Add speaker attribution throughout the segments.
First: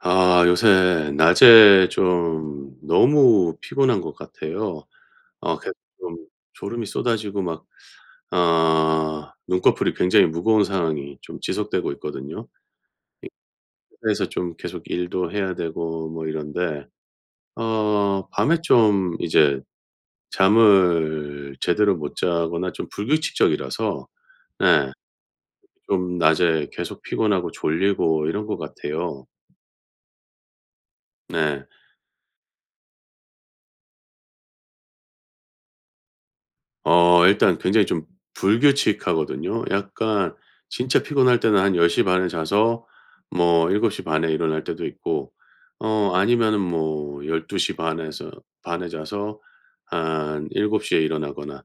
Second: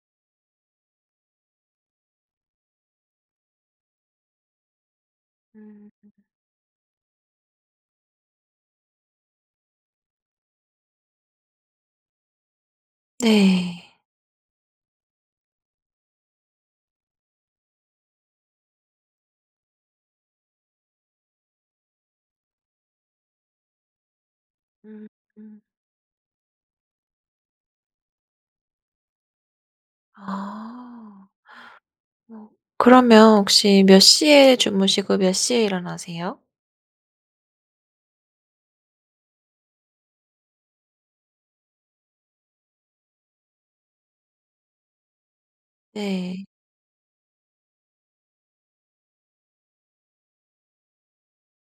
Speaker 1: 아 요새 낮에 좀 너무 피곤한 것 같아요. 어 계속
Speaker 2: 음.
Speaker 1: 좀 졸음이 쏟아지고 막 어 눈꺼풀이 굉장히 무거운 상황이 좀 지속되고 있거든요. 이
Speaker 2: 네.
Speaker 1: 그래서 좀 계속 일도 해야 되고 뭐 이런데 어 밤에 좀 이제 잠을 제대로 못 자거나 좀 불규칙적이라서 네
Speaker 2: 음 음.
Speaker 1: 좀 낮에 계속 피곤하고 졸리고 이런 것 같아요.
Speaker 2: 아.
Speaker 1: 네.
Speaker 2: 어 그러면 혹시 몇 시에 주무시고 몇 시에 일어나세요?
Speaker 1: 어 일단 굉장히 좀 불규칙하거든요. 약간 진짜 피곤할 때는 한 10 시 반에 자서 뭐 7 시 반에 일어날 때도 있고 어
Speaker 2: 네.
Speaker 1: 아니면은 뭐 12 시 반에서 반에 자서 한 7 시에 일어나거나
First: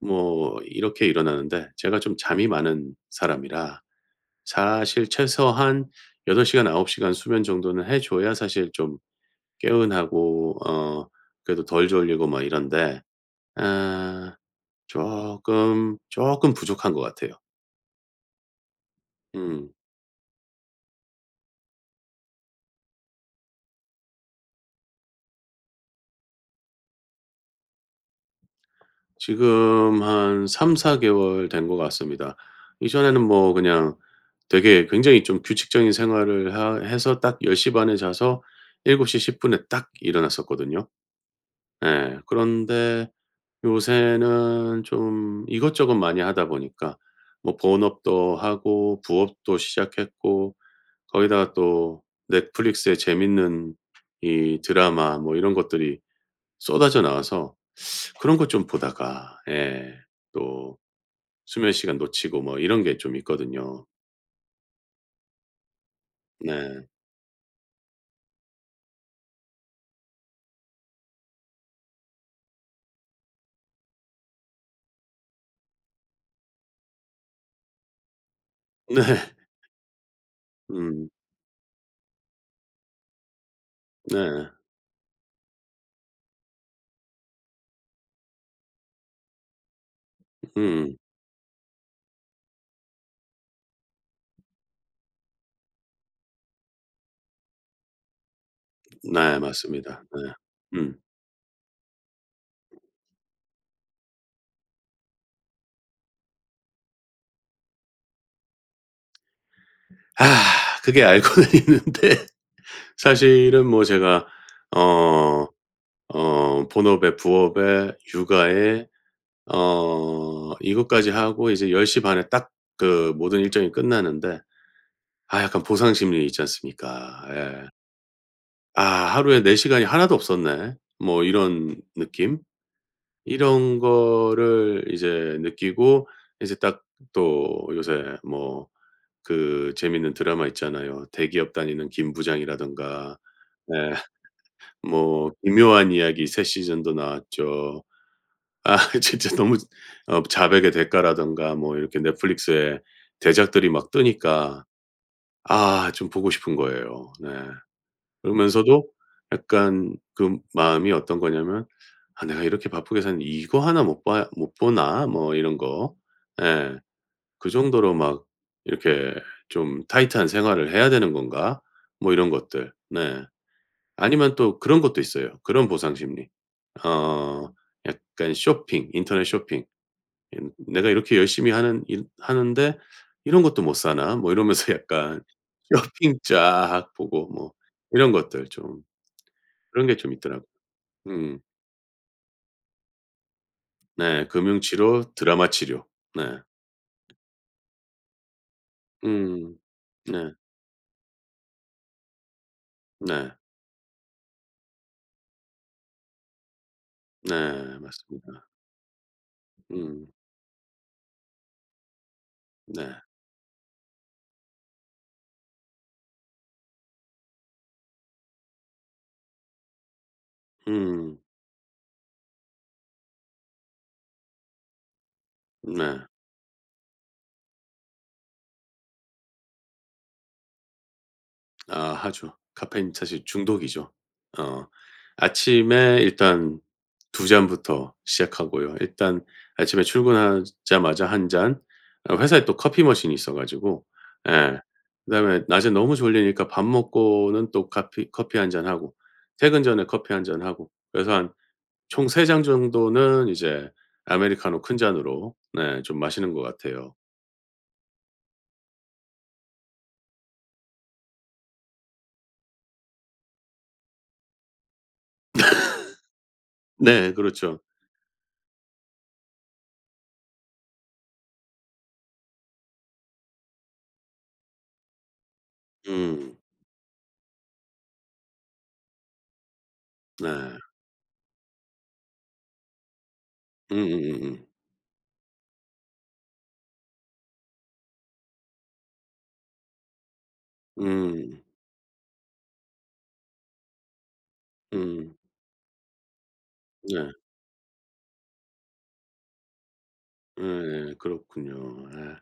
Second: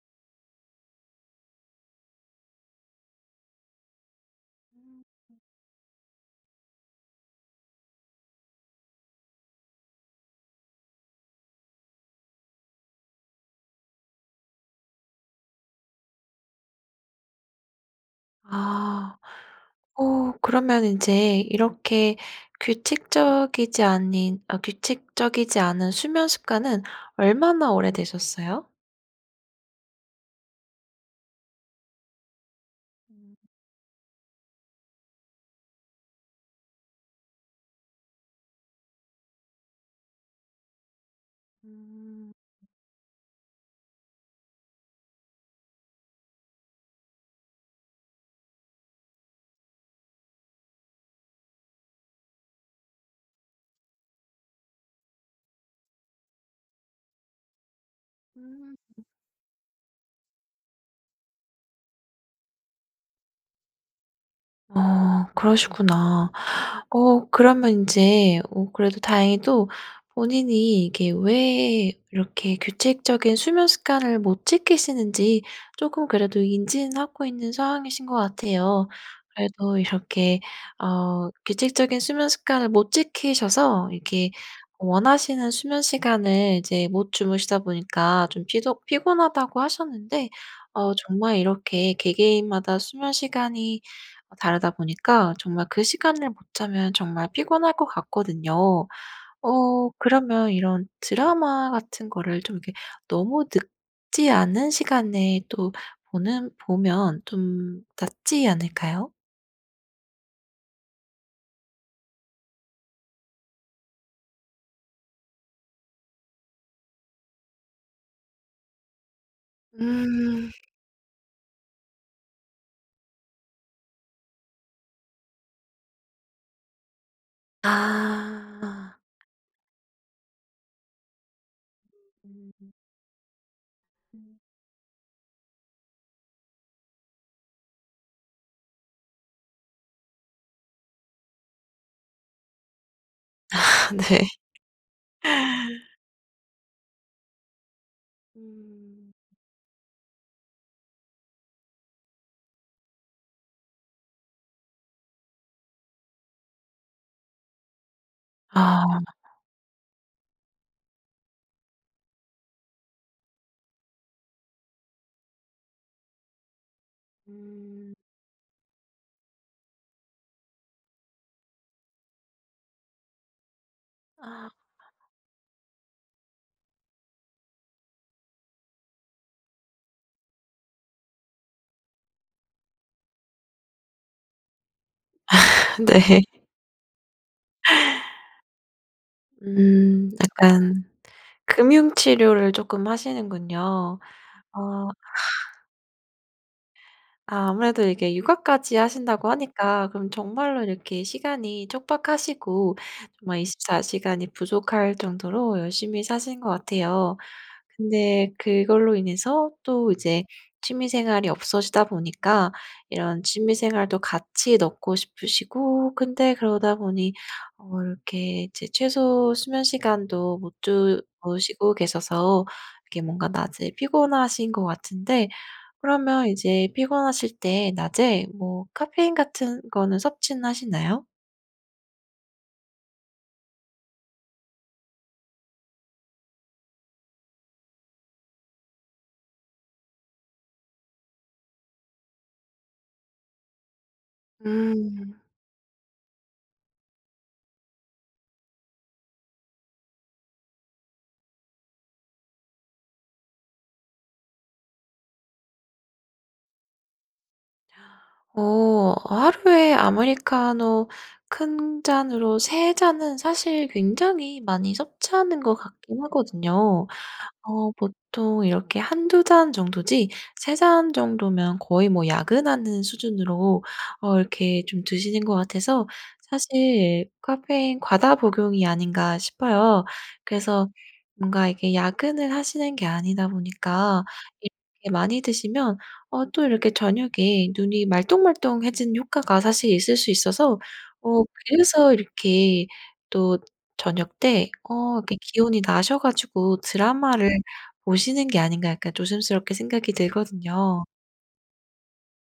Speaker 1: 뭐 이렇게 일어나는데 제가 좀 잠이 많은 사람이라
Speaker 2: 음음.
Speaker 1: 사실 최소한 8 시간 9 시간 수면 정도는 해 줘야 사실 좀 개운하고 어 그래도 덜 졸리고 막 이런데 아 쪼끔, 쪼끔 부족한 것 같아요.
Speaker 2: 아.
Speaker 1: 음.
Speaker 2: 어 그러면 인제 이렇게 규칙적이지 아닌 아 규칙적이지 않은 수면 습관은 얼마나 오래되셨어요?
Speaker 1: 지금 한 3-4 개월 된 것 같습니다. 이전에는
Speaker 2: 음.
Speaker 1: 뭐 그냥 되게 굉장히 좀 규칙적인 생활을 하 해서 딱 10:30 에 자서 7:10 에 딱 일어났었거든요. 예.
Speaker 2: 음.
Speaker 1: 그런데 요새는 좀 이것저것 많이 하다 보니까 뭐 본업도 하고 부업도 시작했고 거기다가 또 넷플릭스에 재밌는 이 드라마 뭐 이런 것들이 쏟아져 나와서 그런 것 좀
Speaker 2: 음.
Speaker 1: 보다가 예 또 수면시간 놓치고 뭐 이런 게 좀 있거든요.
Speaker 2: 어 그러시구나.
Speaker 1: 네.
Speaker 2: 어 그러면 인제 어 그래도 다행히도 본인이 이게 왜 이렇게 규칙적인 수면 습관을 못 지키시는지 쪼끔 그래도 인지는 하고 있는 상황이신 것 같아요.
Speaker 1: 네.
Speaker 2: 그래도 이렇게
Speaker 1: 음.
Speaker 2: 어 규칙적인 수면 습관을 못 지키셔서 이렇게
Speaker 1: 네.
Speaker 2: 원하시는 수면 시간을 이제 못 주무시다 보니까 좀 피조 피곤하다고 하셨는데 어
Speaker 1: 음.
Speaker 2: 정말 이렇게 개개인마다 수면 시간이 어 다르다 보니까 정말 그 시간을 못 자면 정말 피곤할 것 같거든요.
Speaker 1: 네
Speaker 2: 어
Speaker 1: 맞습니다. 네.
Speaker 2: 그러면 이런
Speaker 1: 음.
Speaker 2: 드라마 같은 거를 좀 이렇게 너무 늦지 않은 시간에 또 보는 보면 좀 낫지 않을까요?
Speaker 1: 그게 알고는 있는데 사실은 뭐 제가 어 어 본업에 부업에 육아에
Speaker 2: 음.
Speaker 1: 어 이것까지 하고 이제 10:30 에 딱 그 모든 일정이 끝나는데 아 약간 보상 심리 있지 않습니까. 예. '아
Speaker 2: 아.
Speaker 1: 하루에 내 시간이 하나도 없었네.' 뭐 이런 느낌?
Speaker 2: 음.
Speaker 1: 이런
Speaker 2: 음.
Speaker 1: 거를 이제 느끼고 이제 딱 또 요새 뭐 그 재밌는 드라마 있잖아요. 대기업 다니는 김 부장이라든가. 네.
Speaker 2: 아 네.
Speaker 1: 뭐. 기묘한 이야기 새 시즌도 나왔죠. 아.
Speaker 2: 음.
Speaker 1: 진짜 너무 어 자백의 대가라던가 뭐 이렇게 넷플릭스의 대작들이 막 뜨니까 아 좀 보고 싶은 거예요. 네. 그러면서도
Speaker 2: 아.
Speaker 1: 약간 그 마음이 어떤 거냐면 '아 내가 이렇게 바쁘게 사는데 이거 하나 못 봐 못 보나.' 뭐 이런 거. 예. '그 정도로
Speaker 2: 음.
Speaker 1: 막 이렇게 좀 타이트한 생활을 해야 되는 건가?' 뭐 이런 것들. 네. 아니면
Speaker 2: 아.
Speaker 1: 또 그런 것도 있어요. 그런 보상 심리. 어 약간 쇼핑. 인터넷 쇼핑. 이 '내가 이렇게 열심히 하는 일 하는데 이런 것도 못사나?' 이러면서 약간
Speaker 2: 아
Speaker 1: 쇼핑
Speaker 2: 네.
Speaker 1: 쫙 보고 뭐 이런 것들 좀. 그런 게
Speaker 2: 음.
Speaker 1: 좀 있더라고요.
Speaker 2: 약간
Speaker 1: 음.
Speaker 2: 금융 치료를 쪼끔 하시는군요.
Speaker 1: 네. 금융
Speaker 2: 어.
Speaker 1: 치료. 드라마 치료. 네.
Speaker 2: 아 아무래도 이게 육아까지 하신다고
Speaker 1: 음.
Speaker 2: 하니까 그럼
Speaker 1: 네.
Speaker 2: 정말로 이렇게 시간이 촉박하시고
Speaker 1: 네.
Speaker 2: 정말 24 시간이 부족할 정도로 열심히 사시는 것 같아요.
Speaker 1: 네.
Speaker 2: 근데
Speaker 1: 맞습니다.
Speaker 2: 그걸로 인해서 또
Speaker 1: 음.
Speaker 2: 이제 취미 생활이 없어지다 보니까
Speaker 1: 네.
Speaker 2: 이런 취미 생활도 같이 넣고 싶으시고 근데 그러다 보니 어 이렇게 이제 최소 수면 시간도 못
Speaker 1: 음.
Speaker 2: 주무시고 계셔서 이게 뭔가 낮에 피곤하신 것 같은데
Speaker 1: 네.
Speaker 2: 그러면 이제 피곤하실 때 낮에 뭐 카페인 같은 거는 섭취는 하시나요?
Speaker 1: 아 하죠. 카페인 사실 중독이죠. 어 아침에 일단 2 잔부터 시작하고요 일단 아침에 출근하자마자 1 잔, 어 회사에 또 커피 머신이 있어 가지고 예.
Speaker 2: 음.
Speaker 1: 그다음에 낮에 너무 졸리니까 밥 먹고는 또 카피 커피 1 잔하고 퇴근 전에 커피 1 잔하고 그래서 한 총 3 잔 정도는 이제 아메리카노 큰 잔으로 네 좀 마시는 것 같아요.
Speaker 2: 오. 하루에 아메리카노 큰 잔으로 3 잔은 사실 굉장히 많이 섭취하는 것 같기는 하거든요.
Speaker 1: 네 그렇죠.
Speaker 2: 어 보통 이렇게 1-2 잔 정도지 3 잔 정도면 거의 뭐 야근하는 수준으로 어 이렇게 좀 드시는 것 같아서
Speaker 1: 음.
Speaker 2: 사실 카페인 과다 복용이 아닌가 싶어요.
Speaker 1: 네.
Speaker 2: 그래서 뭔가 이게 야근을 하시는 게 아니다 보니까
Speaker 1: 음음음음.
Speaker 2: 이렇게 많이 드시면 어 또 이렇게 저녁에 눈이 말똥말똥 해지는 효과가 사실 있을 수 있어서 어
Speaker 1: 음.
Speaker 2: 그래서 이렇게 또 저녁때 어 이렇게
Speaker 1: 음.
Speaker 2: 기운이 나셔 가지고
Speaker 1: 네.
Speaker 2: 드라마를 보시는 게 아닌가 약간 조심스럽게 생각이 들거든요.
Speaker 1: 예 그렇군요. 예.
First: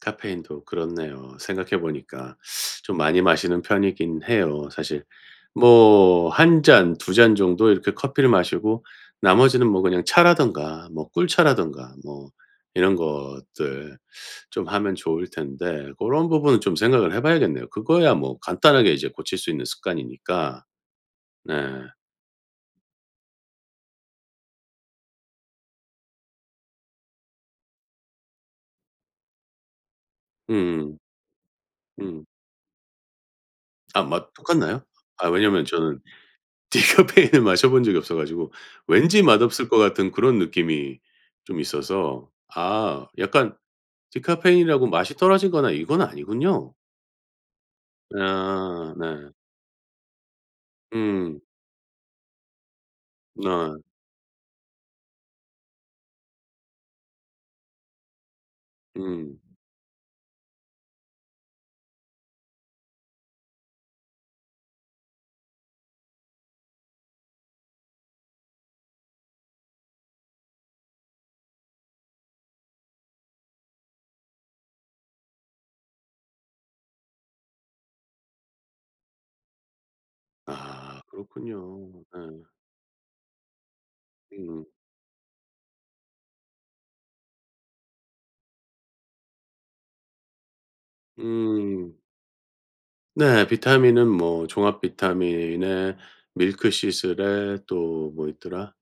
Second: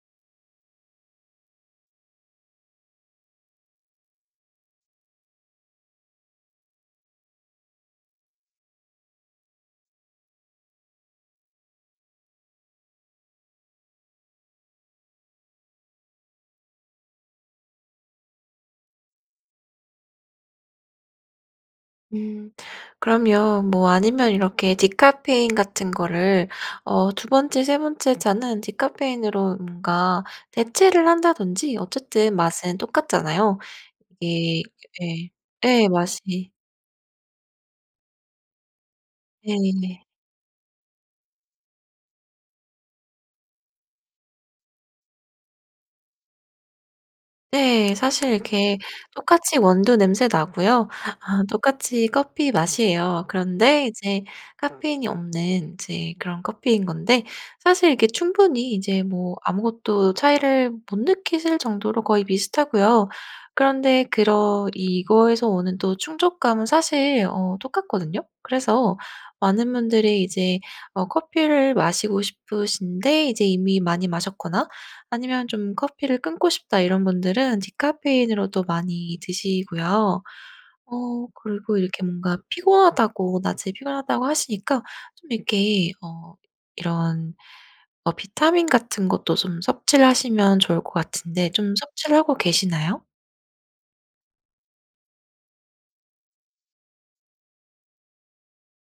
Speaker 1: 카페인도 그렇네요. 생각해 보니까 좀 많이 마시는 편이기는 해요, 사실. 뭐 1 잔 2 잔 정도 이렇게 커피를 마시고 나머지는 뭐 그냥 차라든가 뭐 꿀차라든가 뭐 이런 것들 좀 하면 좋을 텐데 고런 부분은 좀 생각을 해봐야겠네요. 그거야 뭐 간단하게 이제 고칠 수 있는 습관이니까. 네.
Speaker 2: 음. 그러면 뭐 아니면 이렇게 디카페인 같은 거를 어 2 번째 3 번째 잔은 디카페인으로 뭔가
Speaker 1: 음음.
Speaker 2: 대체를 한다든지
Speaker 1: 음.
Speaker 2: 어쨌든 맛은 똑같잖아요.
Speaker 1: 아 맛
Speaker 2: 이게
Speaker 1: 똑같나요? 아
Speaker 2: 예.
Speaker 1: 왜냐면
Speaker 2: 예
Speaker 1: 저는
Speaker 2: 맛이
Speaker 1: 디카페인을 마셔본 적이 없어가지고 왠지 맛없을 것
Speaker 2: 예.
Speaker 1: 같은 그런 느낌이 좀 있어서. 아 약간 디카페인이라고 맛이 떨어지거나 이건 아니군요.
Speaker 2: 네 사실 이렇게
Speaker 1: 아 네.
Speaker 2: 똑같이 원두 냄새나고요.
Speaker 1: 음.
Speaker 2: 아 똑같이 커피 맛이에요.
Speaker 1: 네.
Speaker 2: 그런데 이제 카페인이 없는 이제 그런 커피인 건데 사실 이게 충분히 이제 뭐
Speaker 1: 음.
Speaker 2: 아무것도 차이를 못 느끼실 정도로 거의 비슷하고요. 그런데 그런 이거에서 오는 또 충족감은 사실 어 똑같거든요. 그래서 많은 분들이 이제 어 커피를 마시고 싶으신데 이제 이미 많이 마셨거나 아니면 좀 '커피를 끊고 싶다.' 이런 분들은 디카페인으로도 많이 드시고요.
Speaker 1: 아
Speaker 2: 어
Speaker 1: 그렇군요.
Speaker 2: 그리고 이렇게 뭔가
Speaker 1: 예.
Speaker 2: 피곤하다고 낮에 피곤하다고
Speaker 1: 음.
Speaker 2: 하시니까 좀 이렇게 어 이런 어 비타민 같은 것도 좀 섭취를 하시면 좋을 것 같은데 좀
Speaker 1: 음.
Speaker 2: 섭취를 하고 계시나요?
Speaker 1: 네 비타민은 뭐 종합 비타민에 밀크시슬에 또 뭐 있더라?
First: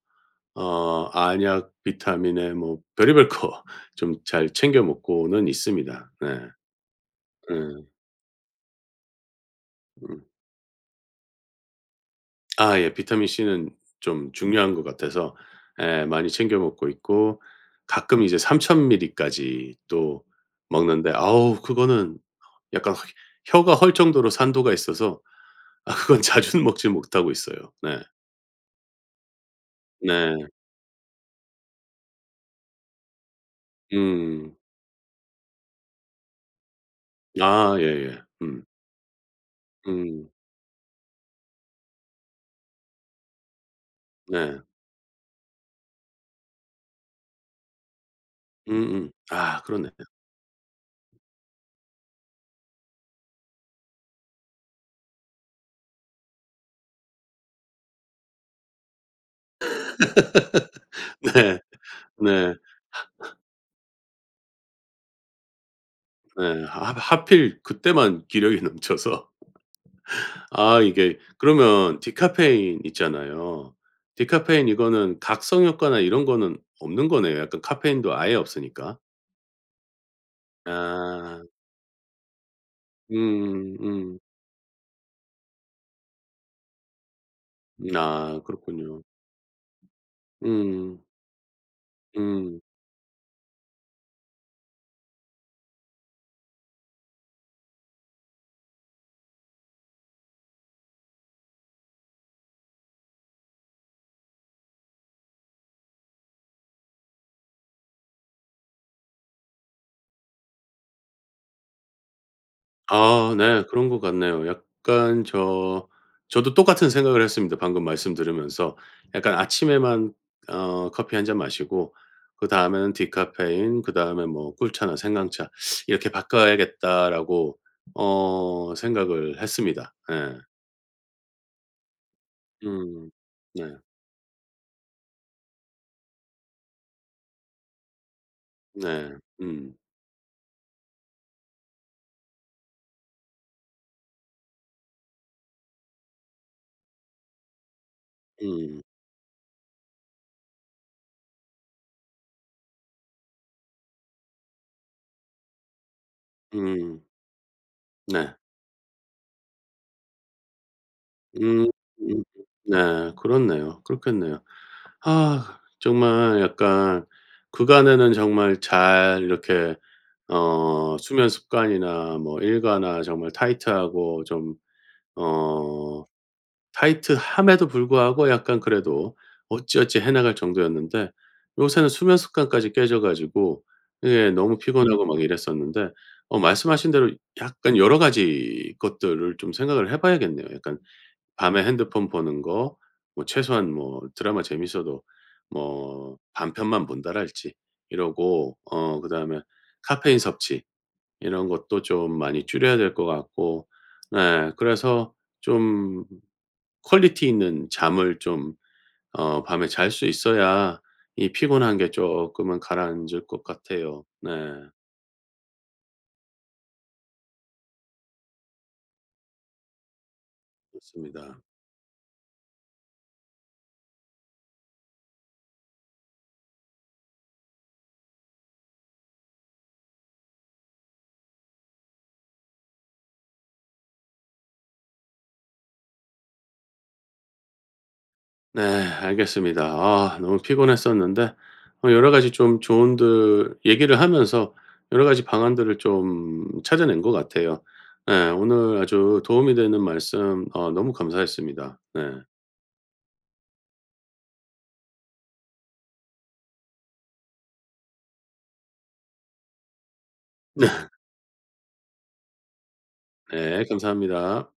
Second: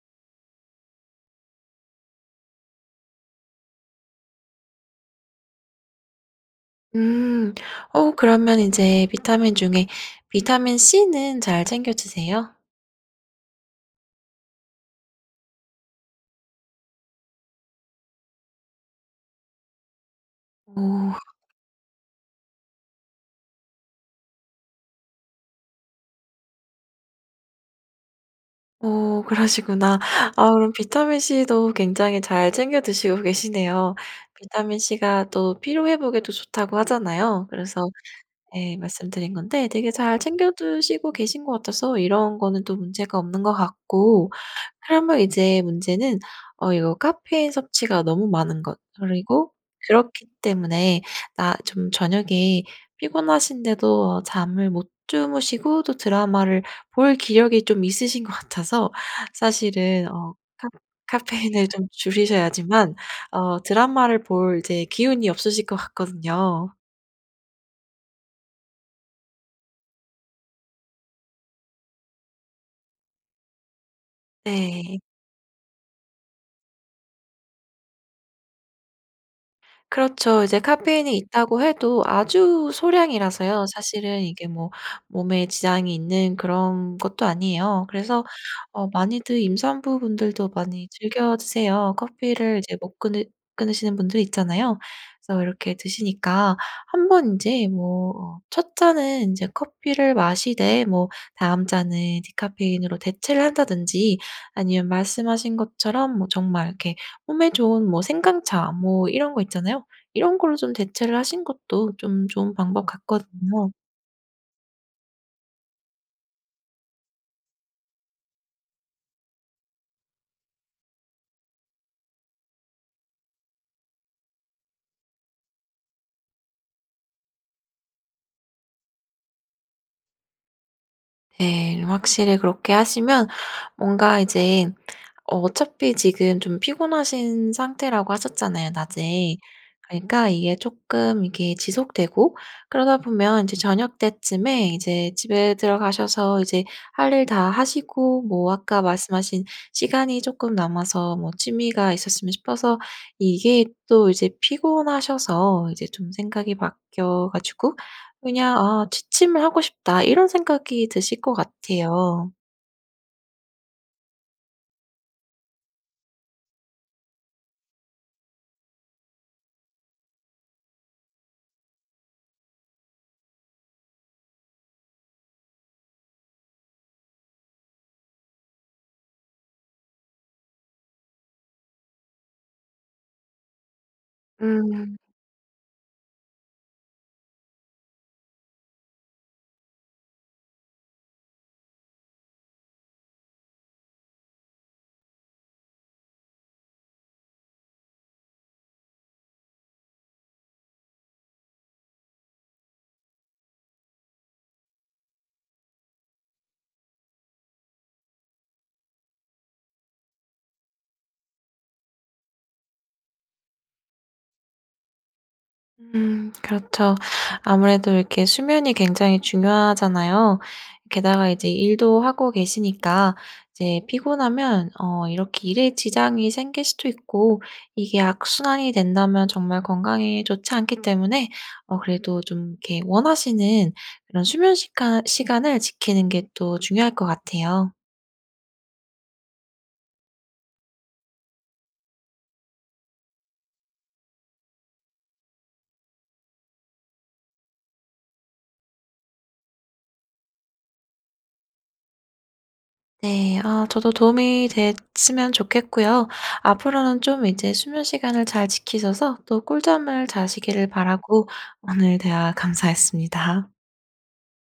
Speaker 1: 어 안약 비타민에 뭐 별의별 거 좀 잘 챙겨 먹고는 있습니다. 네.
Speaker 2: 음
Speaker 1: 네.
Speaker 2: 어 그러면 인제 비타민 중에
Speaker 1: 음.
Speaker 2: 비타민 C는 잘 챙겨드세요?
Speaker 1: 아 예. 비타민 C는 좀 중요한 것 같아서 예 많이 챙겨 먹고 있고 가끔 이제 3,000 밀리까지 또 먹는데
Speaker 2: 오.
Speaker 1: 아우 그거는 약간 혀 혀가 헐 정도로 산도가 있어서 아 그건 자주는 먹지 못하고 있어요. 네.
Speaker 2: 어 그러시구나.
Speaker 1: 네.
Speaker 2: 아 그럼 비타민 C도 굉장히 잘 챙겨 드시고 계시네요.
Speaker 1: 음.
Speaker 2: 비타민 C가 또 피로 회복에도 좋다고 하잖아요.
Speaker 1: 아
Speaker 2: 그래서
Speaker 1: 예예. 음.
Speaker 2: 네 말씀드린 건데 되게 잘
Speaker 1: 음.
Speaker 2: 챙겨드시고 계신 것 같아서 이런 거는 또 문제가 없는 것 같고
Speaker 1: 네.
Speaker 2: 그러면 이제 문제는 어 이거 카페인 섭취가 너무 많은 것
Speaker 1: 음음.
Speaker 2: 그리고
Speaker 1: 아 그렇네. 예.
Speaker 2: 그렇기 때문에 나 좀 저녁에 피곤하신데도 잠을 못 주무시고 또 드라마를 볼 기력이 좀 있으신 것 같아서 사실은 어 카
Speaker 1: 네.
Speaker 2: 카페인을 좀
Speaker 1: 네.
Speaker 2: 줄이셔야지만 어 드라마를 볼 이제 기운이 없으실 것
Speaker 1: 네.
Speaker 2: 같거든요.
Speaker 1: 하 하 하필 그때만 기력이 넘쳐서 아 이게 그러면 디카페인 있잖아요. 디카페인
Speaker 2: 네.
Speaker 1: 이거는 각성 효과나 이런 거는 없는 거네요, 약간 카페인도 아예 없으니까.
Speaker 2: 그렇죠. 이제 카페인이
Speaker 1: 아.
Speaker 2: 있다고 해도 아주 소량이라서요.
Speaker 1: 음 음.
Speaker 2: 사실은 이게 뭐 몸에 지장이 있는 그런 것도 아니에요.
Speaker 1: 음
Speaker 2: 그래서
Speaker 1: 아
Speaker 2: 어
Speaker 1: 그렇군요.
Speaker 2: 많이들 임산부 분들도 많이
Speaker 1: 음.
Speaker 2: 즐겨 드세요. 커피를
Speaker 1: 음.
Speaker 2: 이제 못 끊으 끊으시는 분들 있잖아요. 그래서 이렇게 드시니까 한번 인제 뭐 어 첫 잔은 인제 커피를 마시되 뭐 다음 잔은 디카페인으로 대체를 한다든지 아니면 말씀하신 것처럼 뭐 정말 이렇게 몸에 좋은 뭐 생강차 뭐 이런 거 있잖아요. 이런 걸로 좀 대체를 하신 것도 좀 좋은 방법
Speaker 1: 아 네
Speaker 2: 같거든요.
Speaker 1: 그런 것 같네요. 약간 저, 저도 똑같은 생각을 했습니다 방금 말씀 들으면서. 약간 '아침에만 어 커피 1 잔 마시고, 그다음에는 디카페인, 그다음에 뭐 꿀차나 생강차 이렇게 바꿔야겠다.'라고 어 생각을 했습니다. 예.
Speaker 2: 네. 좀 확실히 그렇게
Speaker 1: 음.
Speaker 2: 하시면
Speaker 1: 네.
Speaker 2: 뭔가 이제 어 어차피 지금 좀 피곤하신 상태라고 하셨잖아요
Speaker 1: 네.
Speaker 2: 낮에.
Speaker 1: 음.
Speaker 2: 그러니까 이게 쪼끔 이게 지속되고 그러다 보면 이제 저녁때쯤에 이제 집에 들어가셔서 이제 할 일 다 하시고 뭐
Speaker 1: 음.
Speaker 2: 아까 말씀하신 시간이 쪼끔 남아서 뭐 취미가 있었으면 싶어서 이게 또 이제 피곤하셔서 이제 좀 생각이
Speaker 1: 음.
Speaker 2: 바뀌어 가지고
Speaker 1: 네.
Speaker 2: 그냥 '아 취침을 하고 싶다.' 이런 생각이 드실 것
Speaker 1: 음
Speaker 2: 같아요.
Speaker 1: 네. 그렇네요. 그렇겠네요. 아 정말 약간 그간에는 정말 잘 이렇게 어 수면 습관이나 뭐 일과나 정말 타이트하고 좀 어 타이트함에도 불구하고 약간 그래도 어찌어찌 해 나갈 정도였는데 요새는 수면 습관까지 깨져 가지고 예 너무
Speaker 2: 음.
Speaker 1: 피곤하고 막 이랬었는데 어 말씀하신 대로 약간 여러 가지 것들을 좀 생각을 해 봐야겠네요. 약간 밤에 핸드폰 보는 거 뭐 최소한 뭐 드라마 재밌어도 뭐 반 편만 본다랄지 이러고 어 그다음에 카페인 섭취 이런 것도 좀 많이 줄여야 될 것 같고 네 그래서 좀 퀄리티 있는 잠을 좀 어 밤에 잘 수 있어야 이 피곤한 게 쪼끔은 가라앉을 것 같아요. 네.
Speaker 2: 음 그렇죠. 아무래도 이렇게 수면이 굉장히 중요하잖아요. 게다가
Speaker 1: 그렇습니다.
Speaker 2: 이제 일도 하고 계시니까 이제 피곤하면 어 이렇게 일에 지장이 생길 수도 있고 이게 악순환이 된다면 정말 건강에 좋지 않기 때문에 어 그래도 좀 이렇게 원하시는 그런 수면 시간 시간을 지키는 게 또 중요할 것 같아요.
Speaker 1: 네 알겠습니다. 아 너무 피곤했었는데 어 여러 가지 좀 조언들 얘기를 하면서 여러 가지 방안들을 좀 찾아낸 것 같아요. 예. 오늘 아주 도움이 되는 말씀 어 너무 감사했습니다. 네.
Speaker 2: 네. 아 저도 도움이 됐으면 좋겠고요. 앞으로는 좀 이제 수면 시간을 잘 지키셔서 또 꿀잠을
Speaker 1: 네.
Speaker 2: 자시기를 바라고 오늘 대화 감사했습니다.
Speaker 1: 네 감사합니다.